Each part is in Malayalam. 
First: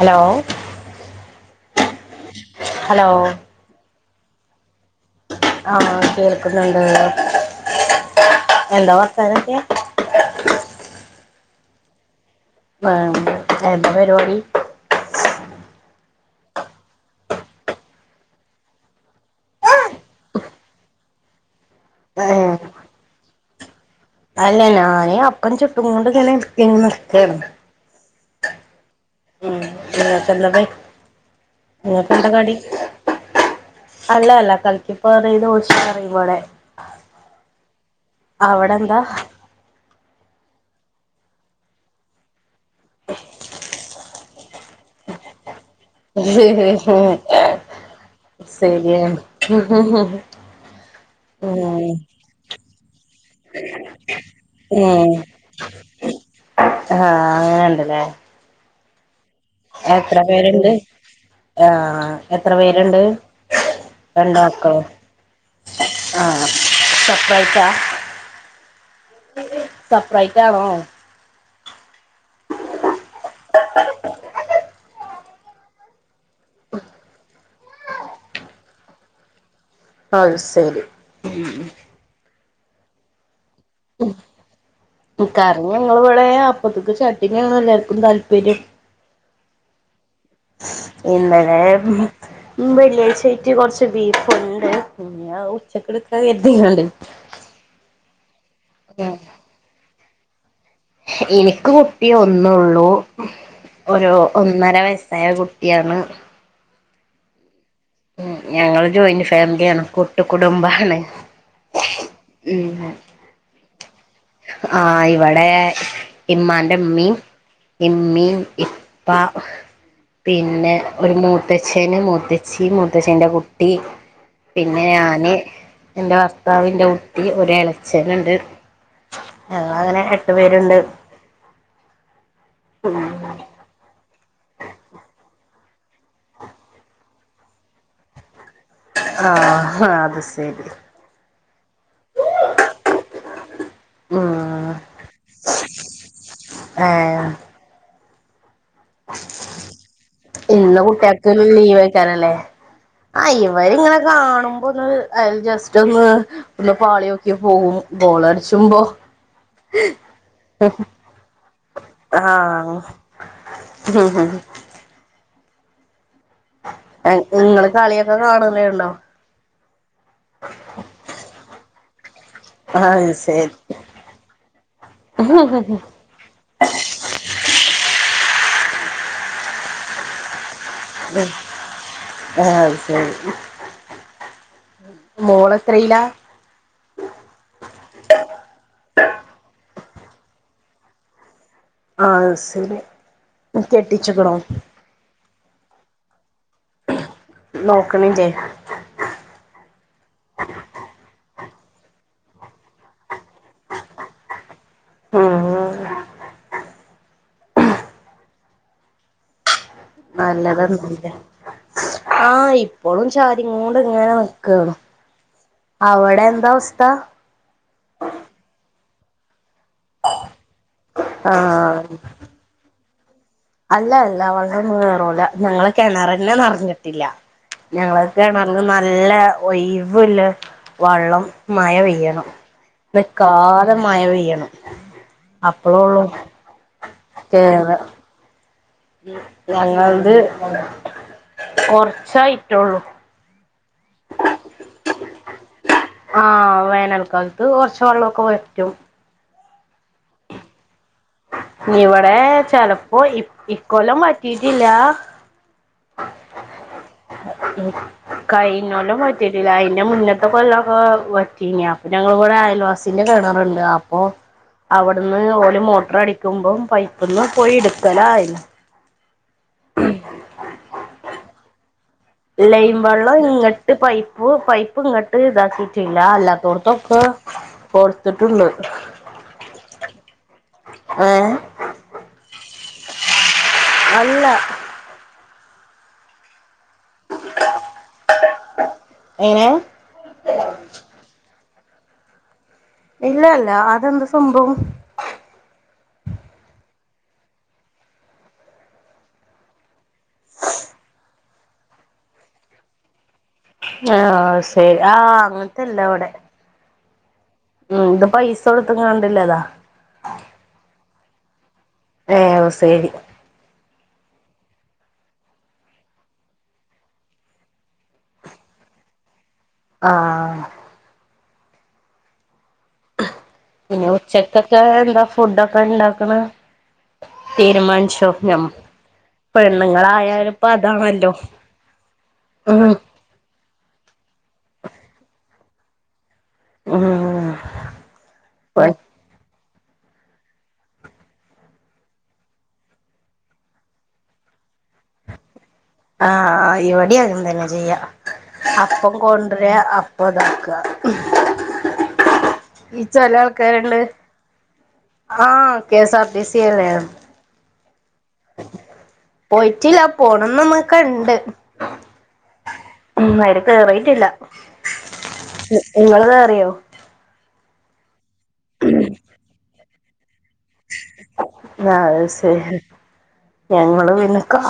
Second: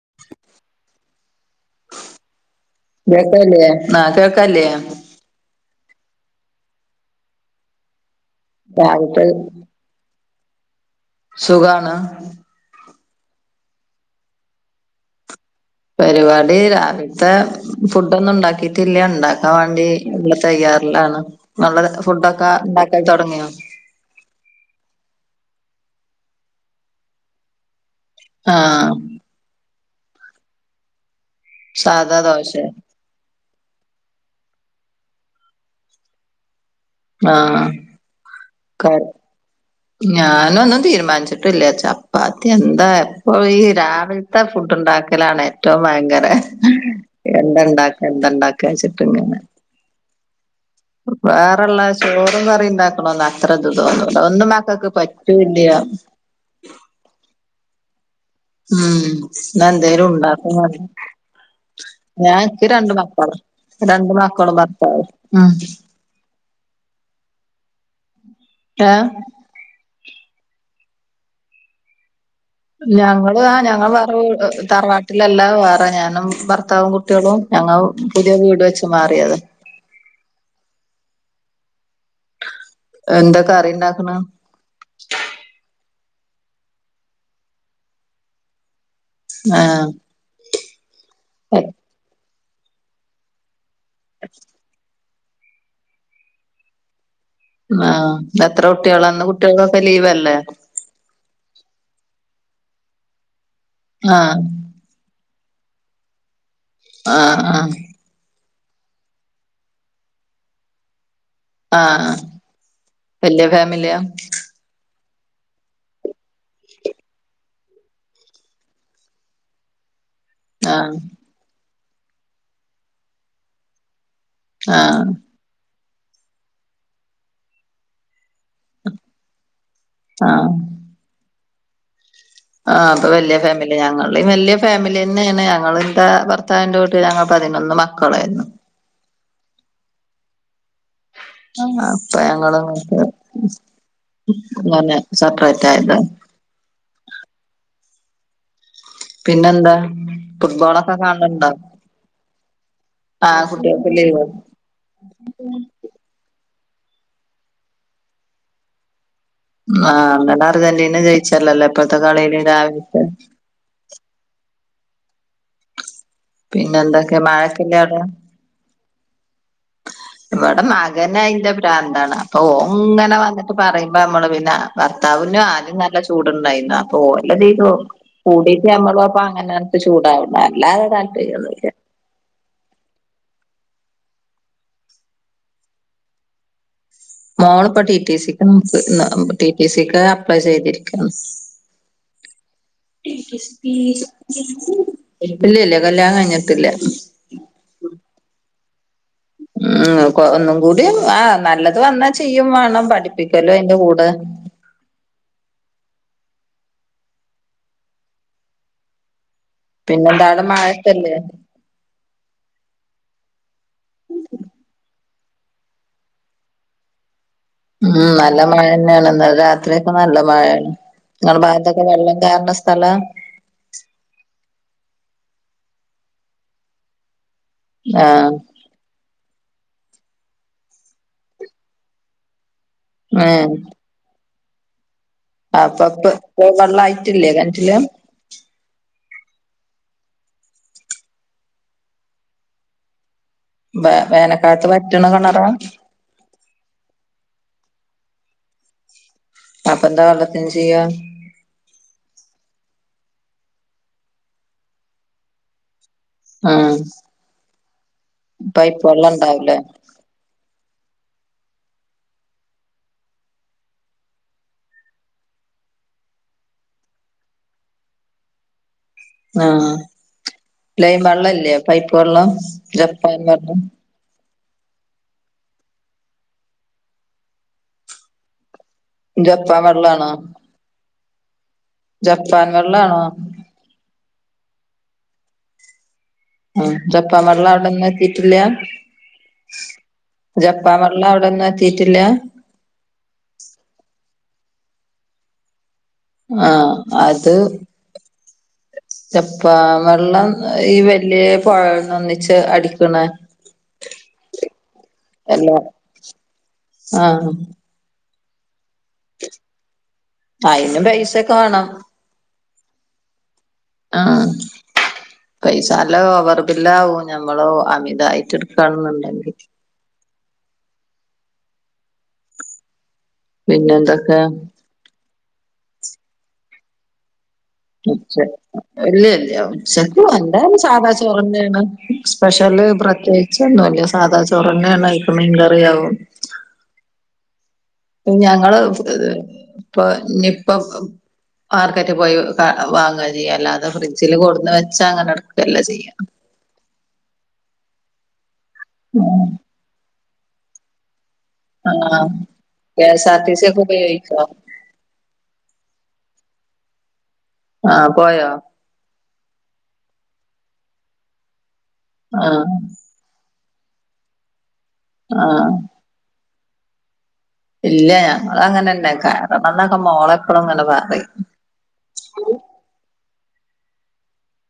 ഹലോ ഹലോ കേക്കല്ലേ ആ കേൾക്കാല്ലേ ആഹ കേൾക്കുന്നുണ്ട് എന്താ രാവിലത്തെ വർത്താനൊക്കെ സുഖാണ് ആ എന്ത പരിപാടി പരിപാടി രാവിലത്തെ ഫുഡ്‌ ഒന്നുണ്ടാക്കിട്ടില്ല ഇണ്ടാക്കാൻ വേണ്ടി ഇള്ള തയ്യാറിലാണ് നല്ലത് ഏ ഫുഡൊക്കെ ഉണ്ടാക്കൽ തുടങ്ങിയോ അല്ല ഞാനേ അപ്പം ചുട്ടു കൊണ്ട് ഇങ്ങനെ [inaudible] നിക്കാണ് ആഹ ഉം ഇങ്ങക്ക് എന്താ സാധാ ഇങ്ങക്കെന്താ ദോശ കടി അല്ല അല്ല കലക്കിപ്പാറിയെ ദോശന്ന് പറിം ഇവടെ ആഹ് അവിടെ ക എന്താ ഞാനൊന്നും തീരുമാനിച്ചിട്ടില്ല ചപ്പാത്തി എന്താ എപ്പലും ഈ രാവിലെ ത്തെ ഫുഡ് ഉണ്ടാക്കലാണ് ഏ ഏറ്റവും ഭയങ്കര എന്ത ഇണ്ടാക്ക എന്തണ്ടാക്കാ വെച്ചിട്ട് ഇങ്ങനെ ഹു ഹു ഹും വേറെള്ള ചോറും കറി ഇണ്ടാക്കണതൊന്നും അത്ര ഇത് തോന്നൂല ഒന്നും മക്കൾക്ക് പറ്റൂല്ല്യ ആഹ അങ്ങനെണ്ടല്ലേ ഉം ഇന്നാ എന്തേലും എത്ര ഉണ്ടാക്കും പേരുണ്ട് വേണം ആ ഞാൻ എത്ര ഇന്കി രണ്ട് പേരുണ്ട് മക്കള് രണ്ട് മക്കളും ഭർത്താവും ആഹ് സെപ്പറേറ്റ് ആഹ് ഏഹ് സപറൈറ്റ് ആണോ ഞങ്ങള് ആ ഞങ്ങൾ വേറെ തറവാട്ടിലെല്ല വേറെ ഞാനും ഭർത്താവും കുട്ട കുട്ടികളും ഞങ്ങൾ പുതിയ വീട് വെച്ച് മാറിയതാ അത് ശരി ഉം ഉം എന്താ കറിണ്ടാക്ക്ണ് കറ ഞങ്ങളിവ്ടെ അപ്പത്ത്ക്ക് ചട്ടിണി ആണ് എല്ലാവർക്കും താല്പര്യം ഏഹ് ഇന്നലെ വെള്ളിയാഴ്ച്ച ആയിട്ട് കൊറച്ച് ബീഫുണ്ട് ഇനി അത്‌ ഉച്ചക്കി ഇടക്കാ കരുതിങ്ങാണ്ടേ ആ എത്ര കുട്ട്യാളാ ഇന്ന് കുട്ടികൾക്കൊക്കെ ലീവല്ലേ ഇനിക്ക് കുട്ടി ഒന്നൊള്ളൂ ഒരു ആ ഒന്നര വയസ് യ കുട്ടിയാണ് ആഹ ആഹ ഉം ഞങ്ങള് ജോയിന്റ് ഫാമിലിയാണ് കുട്ട് കുടുംബമാണ് ആഹ വല്ല്യ ഫാമിലിയാ ആഹ് ഇവിടെ ഇമ്മാന്റെ ഇമ്മീം ഇമ്മീം ഇപ്പാ പിന്നെ ആ ഒരു മൂത്തച്ഛന് മൂത്തച്ചി മൂത്തച്ചന്റെ കുട്ടി ആ പിന്നെ ഞാന് ഇന്റെ ഭർത്താവ് ഇന്റെ കുട്ടി ഒര് എളച്ചന്ണ്ട് ഞങ്ങള ങ്ങനെ ആ എട്ടു പേരുണ്ട് ആഹ് അപ്പോ വല്ല്യഫാമിലി ഞങ്ങളെം വല്ല്യ ഫാമിലി ന്നെയെണ് ഞങ്ങളിൽതെ ഭർത്താവിന്റെ വീട്ടിലങ്ങള്പതിനൊന്ന് മക്കളായിരുന്നു ആഹ് ആ അത് ശരി ആ അപ്പ ഞങ്ങളങ്ങട്ട് ഉം അങ്ങനെ സെപ്പറേറ്റ് ആയത ഏഹ് പിന്നെന്താ ഇന്ന് ഫുട്ബോളൊക്കെ കുട്ടിയക്ക് കാണലുണ്ടോ ലീവേയ്ക്കാരല്ലേ ആ കുട്ടികൾക്ക് ആയിവരിങ്ങനെ ലീവ് കാണുമ്പോന്നത് അ ജെസ്റ്റ് തൊന്ന് ഒന്ന് പാളിയോക്ക്യ പോവും ബോളടിച്ചുമ്പോ ആഹ് ഇന്നലെ അർജന്റീന ജയിച്ചല്ലല്ലോ ഇപ്പഴത്തെ കളീല് രാവിൽതെ ഹും ഹും പിന്നെ എ എന്തൊക്കെ നിങ്ങള് മഴക്കില്ലേ അവിടെ കളിയൊക്കെ കാണല്ണ്ടോ ഇവിടെ മകനയിന്റെ പ്രാന്താണ് അപ്പൊ അത് ഓങ്ങനെ വന്നിട്ട് ശരി പറയുമ്പോ അമ്മള് പിന്നെ ഭർത്താവുന്ന് ആദ്യം നല്ല ഇഷ്ടാ ചൂടുണ്ടായിന്ന് അപ്പൊലതീ [unintelligible] കൂടീട്ട് നമ്മളു അപ്പൊ അങ്ങനെത്ത ചൂടായൊണ്ട ല്ലാതെ താല്പര്യൊന്നൂല്ല ആഹ് അത്ശെരി മോളെത്രീല മോളിപ്പ ടി ടി സിക്ക് നോക്ക് ന്ന് ടിടി സിക്ക് അപ്ലൈ ചെയ്തിരിക്കാണ് ആ സില് [unintelligible] കെട്ടിച്ചിക്കണോ ഇല്ലില്ല കല്യാണം കഴിഞ്ഞിട്ടില്ല്യ നോക്കണില്ലേ ഉം ഉം ഒന്നും കൂടി ആ നല്ലത് വന്നാ ചെയ്യും വേണം പഠിപ്പിക്കലു അയ്ന്റെ കൂടെ ഉം ഉം പിന്നെന്താണ് നല്ലതാന്നുംല്ല മഴത്തല്ലേ ആഹ് ഇപ്പോഴും ചാരിങ്ങോണ്ട്ങ്ങനെ നിക്കാണ് അവിടെ എന്താ അവസ്ഥ ഉം നല്ല മഴന്നേയാണ് ന്നലെ രാത്രിയക്കെ നല്ല മഴയാണ് ആ ഇങ്ങളെ ഭാത്തൊക്കെ വെള്ളം കേറണ സ് സല അല്ല അല്ല വെള്ളൊന്നും കേറൂല ഞങ്ങളെ കിണറന്നെനെറഞ്ഞിട്ടില്ല ഞങ്ങള ആഹ് കിണർ നല്ല ഒയിവുള്ള വള്ളം മയിൽ പെയ്യണം ഏഹ് നിക്കാതെ മയ പെയ്യണം അപ്പളൊള്ളൂ അപ്പൊപ് വെള്ളായിട്ടില്ലേ കേറ കെണറ്റില് ഞങ്ങളത് കൊറച്ചായിറ്റെള്ളൂ വെ വേനക്കാലത്ത് വറ്റ്ണ കെണറ ആ വേനൽക്കാലത്ത് കൊറച് വെള്ളോക്കെ വറ്റും അപ്പൊന്താ വെള്ളത്തിനു ചെയ്യ ഇവിടെ ചെലപ്പോ ഇ ഇക്കൊല്ലം വറ്റീട്ടില്ല ആഹ് പൈപ്പ് കയിഞ്ഞൊല്ലം വെള്ളം വറ്റിട്ടില്ല ഉണ്ടാവൂലേ? അയ്ന്റെ മുന്ന ത്ത കൊല്ലൊക്കെ വറ്റിങ്ങി അപ്പൊ ഞങ്ങളിവിടെ അയൽവാസിന്റെ കെണറുണ്ട് അപ്പൊ അവിടുന്ന് ഓല് മോട്ടറടിക്കുമ്പോ പൈപ്പ്ന്ന് പോയി എടുക്കലായി. ആഹ് ലേൻ വെള്ളംല്ലേ പൈപ്പ് വെള്ളം ജപ്പാൻ വെള്ളം. പ്പോ പൈപ്പ് ഇങ്ങട്ട് ഇതാക്കിട്ടില്ല അല്ലാത്തോടത്തൊക്കെ കൊടുത്തിട്ടുണ്ട്. ജപ്പാൻ വെള്ളാണോ. ഏഹ്. ജപ്പാൻ വെള്ളാണോ? അല്ല. ഉം ജപ്പാം വെള്ളാവിടൊന്നും എത്തിട്ടില്ല. എങ്ങനെ ജപ്പാൻ വെള്ളാവിടൊന്നും എത്തിട്ടില്ല. ഇല്ലാല്ല അതെന്ത് സംഭവം? ആഹ് അത് ജപ്പാൻവെള്ളം ഈ വല്യയ പൊഴേ ന്ന് ഒന്നിച്ച് അടിക്ണെ. ആഹ് ശരി ആഹ് അല്ല അങ്ങനത്തെല്ല ഇവിടെ. ആഹ്. ഉം ഇത് പൈസ കൊടുത്തുകാണ്ടില്ലതാ. അയിനും പൈസയൊക്കെ വേണം. ഏ ശരി. ആഹ് പൈസ അല്ല അല്ലാതെ ഓവർ ബില്ലാവോ ഞമ്മള് അമിതായിട്ട് എടുക്കണെന്നുണ്ടെങ്കിൽ. ആ ആഹ് പിന്നെ പിന്നെന്തൊക്കെ ഉച്ചക്കൊക്കെ എന്താ ഫുഡൊക്കെ ഇണ്ടാക്കണ്. ഉച്ച ഇല്ല ഇല്ല ഉച്ചക്ക്‌ പെണ്ണുങ്ങളായാലും ഇപ്പ [unintelligible] സാദാ അതാണല്ലോ ചോറന്നാണ്. സ്പെഷ്യല് ഉം പ്രത്യേകിചോന്നുല്ല സാധാ ചോറ്ന്നെയാണ് ആയിക്ക് മീൻകറിയാവും. [inaudible] ഞങ്ങള് ഇപ്പൊ ഇനി ഇപ്പ മാർക്കറ്റ് പോയി വാങ്ങുവ ചെയ്യയ അല്ലാതെ ഫ്രിഡ്ജില് കൊടുന്ന് വെച്ചാ അങ്ങനെ എടുക്കത്തില്ല ചെയ്യ. ആഹ് ഇവിടേം അങ്ങനെതന്നെയാ ചെയ്യാ അപ്പം കൊണ്ടരാ അപ്പം ഇതാക്കുക. ആഹ് ഈ കേ എസ് ചെല ആർ ടി സി ഒക്കെ ആൾക്കാരുണ്ട് ഉപയോഗിക്കാം. ആഹ് K S R T C യല്ലേ. ആഹ് പോയൊ പോയിട്ടില്ല പോണംന്ന് നമ്മക്ക് ഇണ്ട്. ആഹ് [unintelligible] ഉം അയില് കേറിട്ടില്ല ആ നിങ്ങള് കേറിയോ ഇല്ല ഞങ്ങള് അങ്ങനെ തന്നെ കേറണന്നൊക്കെ മോളെപ്പോഴും ഇങ്ങനെ പറയും. ആഹ് അത് ശരി. ഞങ്ങള് പിന്നെ കാ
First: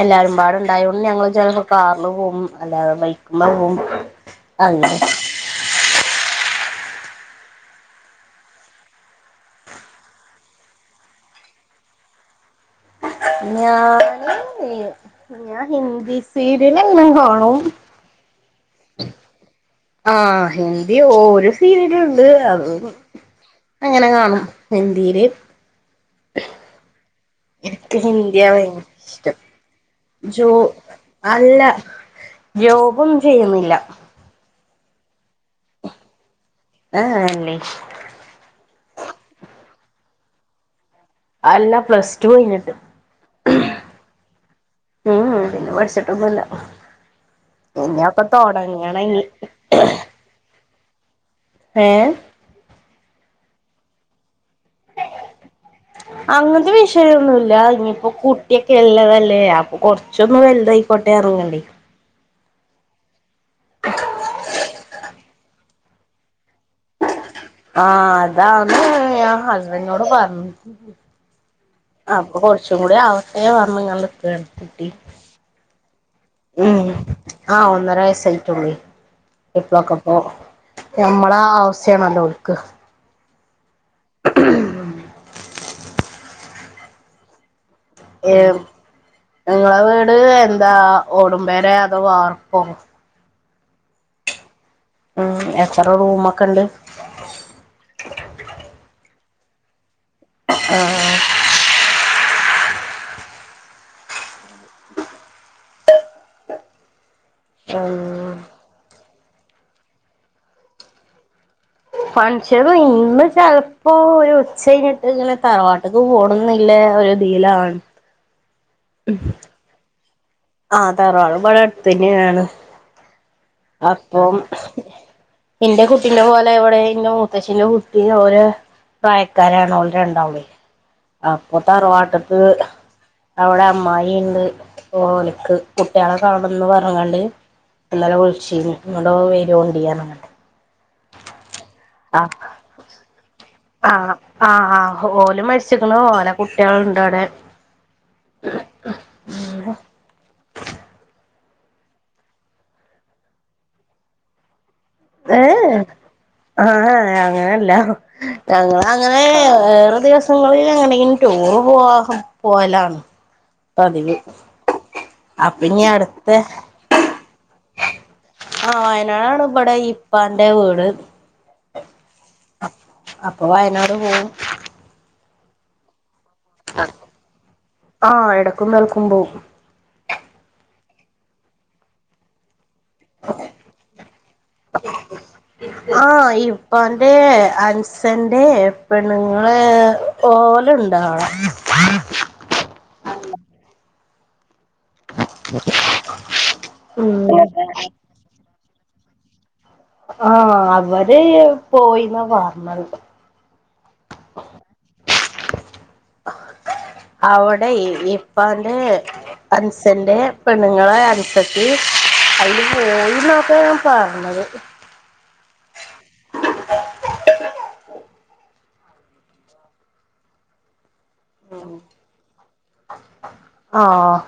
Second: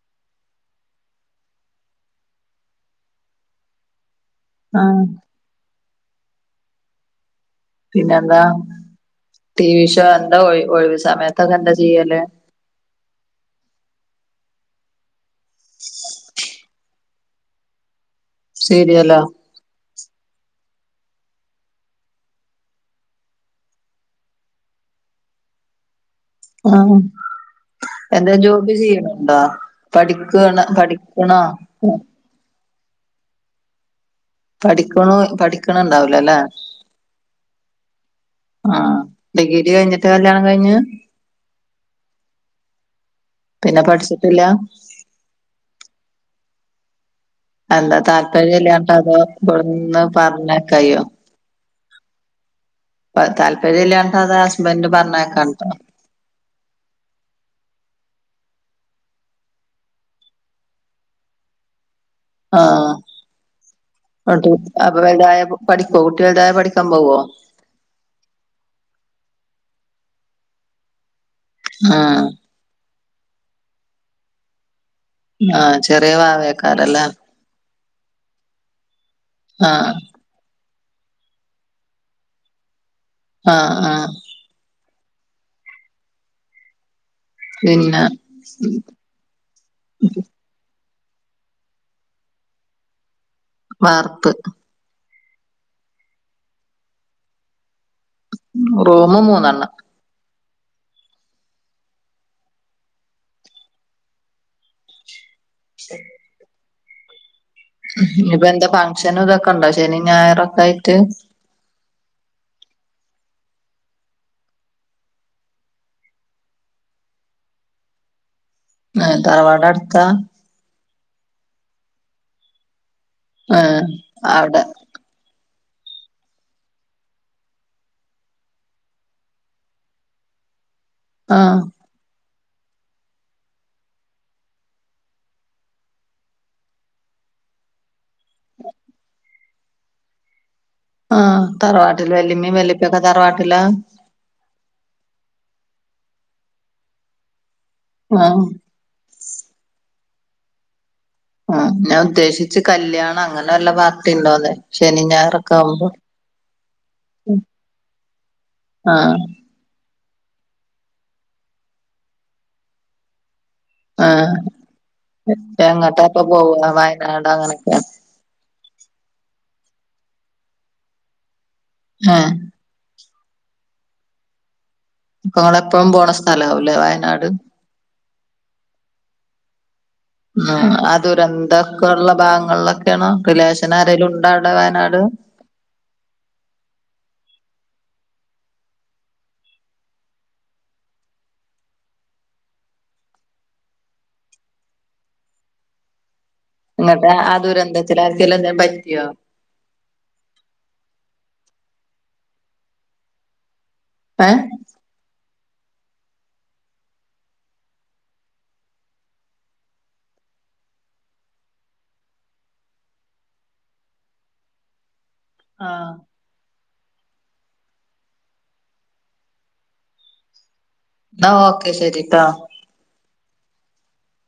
എല്ലാരും പാടെയുണ്ടായതോണ്ട് ഞങ്ങള് ചെലപ്പോ. കാറില് പോവും അല്ലാതെ ബൈക്മേ പോവും ആ അങ്ങനെ. പിന്നെന്താ ടി വി ഷോ എന്താ ഒഴിവ് സമയത്തൊക്കെ എന്താ ചെയ്യല്. ഞാന് ഞാൻ ഹിന്ദി സീരിയൽ എല്ലാം കാണും. സീരിയലോ ആഹ് ഹിന്ദി ഒരു സീരിയൽ ഒണ്ട് അത് അങ്ങനെ കാണും ഹിന്ദിയില് ആഹ്. എനിക്ക് എന്തേലും ഹിന്ദിയാ ജോബ് ഭയങ്കര ചെയ്യണുണ്ടോ ഇഷ്ടം ജോ പഠികാണ് പഠിക്കണോ. ജോബ് ഒന്നും ചെയ്യുന്നില്ല. പഠിക്കണോ പഠിക്കണണ്ടാവില്ലല്ലേ ആഹ് അല്ലേ. ആഹ് ഡിഗ്രി കഴിഞ്ഞിട്ടാ കല്യാണം കഴിഞ്ഞ് അല്ലാ പ്ലസ് ടു കഴിഞ്ഞിട്ട്. പിന്നെ പഠിച്ചിട്ടില്ല ഉം പിന്നെ പഠിച്ചിട്ടൊന്നുല്ല. അല്ല ഇനിയൊക്കെ താല്പര്യം ഇല്ലാത്തതൊ തൊടങ്ങണം ഇനി അതോ ഇവിടെ നിന്ന് പറഞ്ഞുയാക്കയോ ഏയ് താല്പര്യം ഇല്ലാണ്ടോ അതോ ആ ഹസ്ബൻഡറ് പറഞ്ഞയക്കാഞ്ഞിട്ടോ അങ്ങനത്തെ വിഷയമൊന്നുയില്ല ഇനിയിപ്പോ കുട്ടിയൊക്കെ ഉള്ളതല്ലേ അപ്പൊ കൊറച്ചൊന്നു വലുതായി കൊട്ട ഇറങ്ങണ്ടേ ആഹ എന്നിട്ട് അപ്പൊ വലുതായ പഠിക്കുവോ കുട്ടി വലുതായ പഠിക്കാൻ പോവോ ആഹ അതാന്ന് ഞാൻ ഹസ്ബൻഡിനോട് പറഞ്ഞു ആഹ് അപ്പൊ കൊറച്ച്- കൊറച്ചു കൂടി ആവട്ടെ എന്ന് പറഞ്ഞു കൊണ്ട് നിൽക്കാണ് കുട്ടി ആഹ ചെറിയ വാവ ഉം ആക്കാരല്ലേ ആഹ് ഒന്നര വയസ്സ് ആയിട്ടുള്ളു ആഹ് [unintelligible] ഓഹ് ഞമ്മളെ ആവിശ്യം ആണല്ലോ ഓൾക്ക് ആഹ്‌ ആഹ്‌ ! ! പിന്നെ ഏ നിങ്ങളെ വീട് എന്താ ഓടും പേരയോ അതോ വാർപ്പൊ വാർപ്പ് ഉം എത്ര റൂം ഒക്കെണ്ട് റൂം മൂന്നെണ്ണം ആഹ്‌ ആഹ്‌ ശരി ഇന്ന് ഉം ഇപ്പൊ എന്താ ഫംഗ്ഷനും ഇതൊക്കെ ഉണ്ടോ ശനി ഞായറൊക്കെ ആയിട്ട് ഫങ്ക്ഷന് ഇന്ന് ചെലപ്പോ ഒരു ഉച്ച കഴിഞ്ഞിട്ട് ഇങ്ങനെ തറവാട്ടക്ക് പോകണംന്നില്ല ഒരു [unintelligible] ചിയ്യലാണ് ഏ തറവാട് അടുത്ത ആ തറവാട് ഇവിടെ അടുത്ത് തന്നെയാണ് ആ അപ്പം അവിടെ എന്റെ കുട്ടീന്റെ പോലെ എവിടെ എന്റെ മൂത്തച്ചിന്റെ കുട്ടി ഓര് പ്രായക്കാരാണ് ഓൾ രണ്ടാളും ആ അപ്പൊ ത്തറവാട്ട്ക്ക്‌ അവിടെ അമ്മായി ണ്ട് അപ്പൊ ഓൾ ഇക്ക് കുട്ടികളെ കാണണം എന്ന് പറഞ്ഞുക്കാണ്ട് ഇന്നലെ വിളിച്ചീനുഇങ്ങട്ട് ഒന്ന് വരൊണ്ടി എന്ന് പറഞ്ഞു ക്കാണ്ട് ആ തറവാട്ടിൽ വല്ലിമ്മയും വല്ലിപ്പയും ഒക്കെ തറവാട്ടില ആ ആ ആ ഓൽ മരിച്ചിരിക്കുന്നു ഓലെ കുട്ടികളുണ്ട് അവിടെ ആഹ്‌ ഉം ഞാൻ ഉദ്ദേശിച്ചത് കല്യാണം അങ്ങനെ വല്ല പാർട്ടി ഉണ്ടോ എന്ന് ഏറക്കമ്പോ ആ അങ്ങനെയല്ല ഞങ്ങൾ ആ അങ്ങനെ വേറെ ദിവസം ങ്ങളിൽ എങ്ങോട്ടെങ്കിലും ടൂറ് പോ പോവലാണ് പതിവ് എന്നിട്ട് അപ്പൊ ഇനി എങ്ങട്ട ഇപ്പൊ അടുത്ത പോവ വയനാട് അങ്ങനെയൊക്കെയാ ആ വയനാടണ് ഇവിടെ ഇപ്പന്റെ വീട് ആഹ്‌ അപ്പൊ വയനാട് പോവും അപ്പൊ ഇങ്ങള് എപ്പോഴും പോകുന്ന സ്ഥലം ആവല്ലേ വയനാട് ആഹ എടക്കും തലക്കും പോവും ഉം ആ ദുരന്തൊക്കെ ഉള്ള ഭാഗങ്ങളിലൊക്കെയണോ റിലേഷൻ ആരെങ്കിലും ഉണ്ടാവിടെ വയനാട് ആ ഇപ്പൊന്റെ അൻസന്റെ പെണ്ണുങ്ങൾ ഓലുണ്ട് അവിടെ ! ! ! എന്നിട്ട് ആ ദുരന്തത്തിൽ ആർക്കെങ്കിലും എന്തെങ്കിലും പറ്റിയോ ആ അവര് പോയിന്ന പറഞ്ഞത് ഏ അവിടെ ഇപ്പാന്റെ അൻസന്റെ പെണ്ണുങ്ങളെ അൻസത്തി അതില് പോയിന്നോക്കെ ആണ് പറഞ്ഞത് ആഹ് എന്നാ ഓക്കെ ശരിട്ടാ ആഹ്